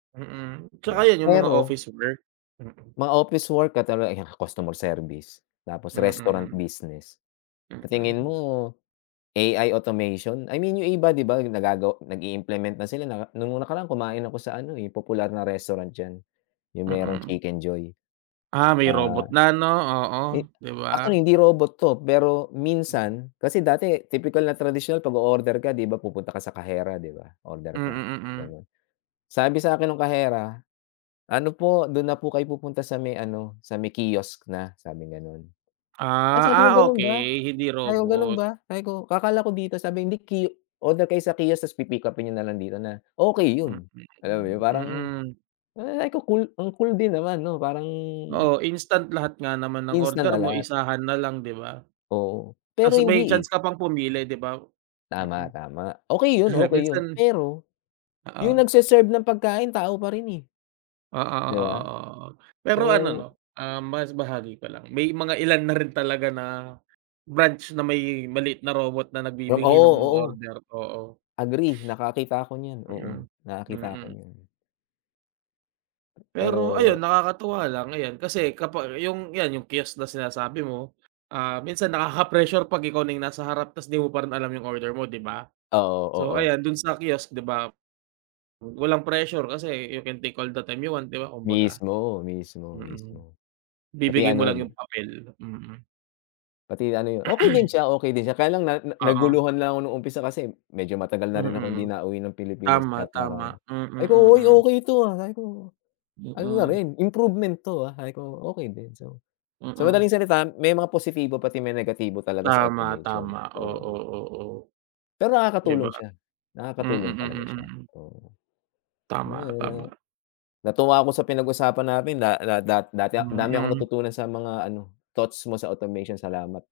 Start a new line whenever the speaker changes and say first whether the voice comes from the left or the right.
right: Mm,
left: Hindi ba,
right: tsaka iyon yung mga
left: pero
right: office work, mm.
left: Mga office work katulad yan customer service, tapos
right: Mm,
left: restaurant
right: mm.
left: business. Sa tingin
right: Mm.
left: mo, AI automation? I mean, yung iba, hindi ba nagago nag-i-implement na sila na noong nakaraan kumain ako sa ano, eh, popular na restaurant diyan. Yung merong
right: Mm.
left: Chicken Joy.
right: Ah, may
left: Ah,
right: robot na ano, oo,
left: eh,
right: hindi ba?
left: actually hindi robot 'to, pero minsan kasi, dati, tipikal na tradisyon, kapag o-order ka, hindi ba, pupunta ka sa kahera, hindi ba, o-order
right: Mm,
left: ka,
right: mm.
left: ganoon. Sabi sa akin nung kahera, "Ano po, doon na po kayo pupunta sa may ano, sa may kiosk na," sabing ganoon. Ay, sabi
right: Ah,
left: ko,
right: ah,
left: "Ganoon ba?"
right: okey hindi
left: Sabi ko, "Ganoon
right: robot.
left: ba?" Sabi ko, "Kakala ko dito." Sabi, "Hindi ki oorder kayo sa kiosk, tas pipick-upin niyo na lang dito na." Okey
right: Mhm,
left: iyon, alam mo iyon, parang
right: mm.
left: ah ko cool, ang cool din naman, ano, parang.
right: Oo, instant lahat nga naman ng
left: Ins na
right: order mo,
left: lalat.
right: isahan na lang, hindi ba?
left: Oo,
right: Tapos
left: pero
right: may
left: hindi,
right: chance
left: eh.
right: ka pang pumili, hindi ba? Mm.
left: Tama, tama, okey iyon, okey iyon,
right: Minsan.
left: pero iyong
right: Oo.
left: nagseserve ng pagkain, tao pa rin eh.
right: Oo,
left: Hindi
right: oo,
left: ba?
right: oo, oo, pero ano, ano,
left: So.
right: um, mas bahagi ko lang, may mga ilan na rin talaga na branch na may maliit na robot na
left: Iyong,
right: nagbibigay ng
left: oo,
right: mga
left: oo.
right: order, oo.
left: Agree, nakakita ako niyan. Oo,
right: Mm,
left: nakakita ako
right: mm.
left: niyan.
right: Pero ayun,
left: Pero
right: nakakatuwa lang, ayan, kasi kapag iyong, iyan iyong kiosk na sinasabi mo, ah, minsan nakaka-pressure kapag ikaw na iyong nasa harap, tapos hindi mo pa rin alam iyong order mo, hindi ba?
left: Oo,
right: So,
left: oo.
right: ayan doon sa kiosk, hindi ba? Wa walang pressure kasi you can take all the time you want, di ba, kumbaga,
left: Mismo, mismo,
right: mm,
left: mismo, pati
right: ibibigay mo
left: ano,
right: lang yung
left: 'no.
right: papel, mm.
left: Pati ano iyon, okey din siya okey din siya, kaya lang na na
right: Oo.
left: naguluhan lang ako noong umpisa kasi medyo matagal na rin akong hindi
right: Mm,
left: nauwi ng Pilipinas
right: tama,
left: kaya
right: tama,
left: parang,
right: mm,
left: ay ko
right: mm.
left: okey ito, ah, sabi ko ano na
right: Mm.
left: rin improvement to, ah, sabi ko "Okey din" so. So madaling
right: Mm.
left: salita, may mga positibo pati may negatibo talaga sa
right: Tama,
left: automation
right: tama,
left: so.
right: oo, oo.
left: Pero
right: Hindi ba?
left: nakakatulong siya,
right: Mm,
left: nakakatulong
right: mm,
left: talaga siya,
right: mm.
left: oo. Alam mo
right: Tama,
left: iyon na
right: tama.
left: natuwa ako sa pinag-usapan natin da da da dati a dami akong
right: Mm.
left: natutunan sa mga ano, thoughts mo sa automation, salamat.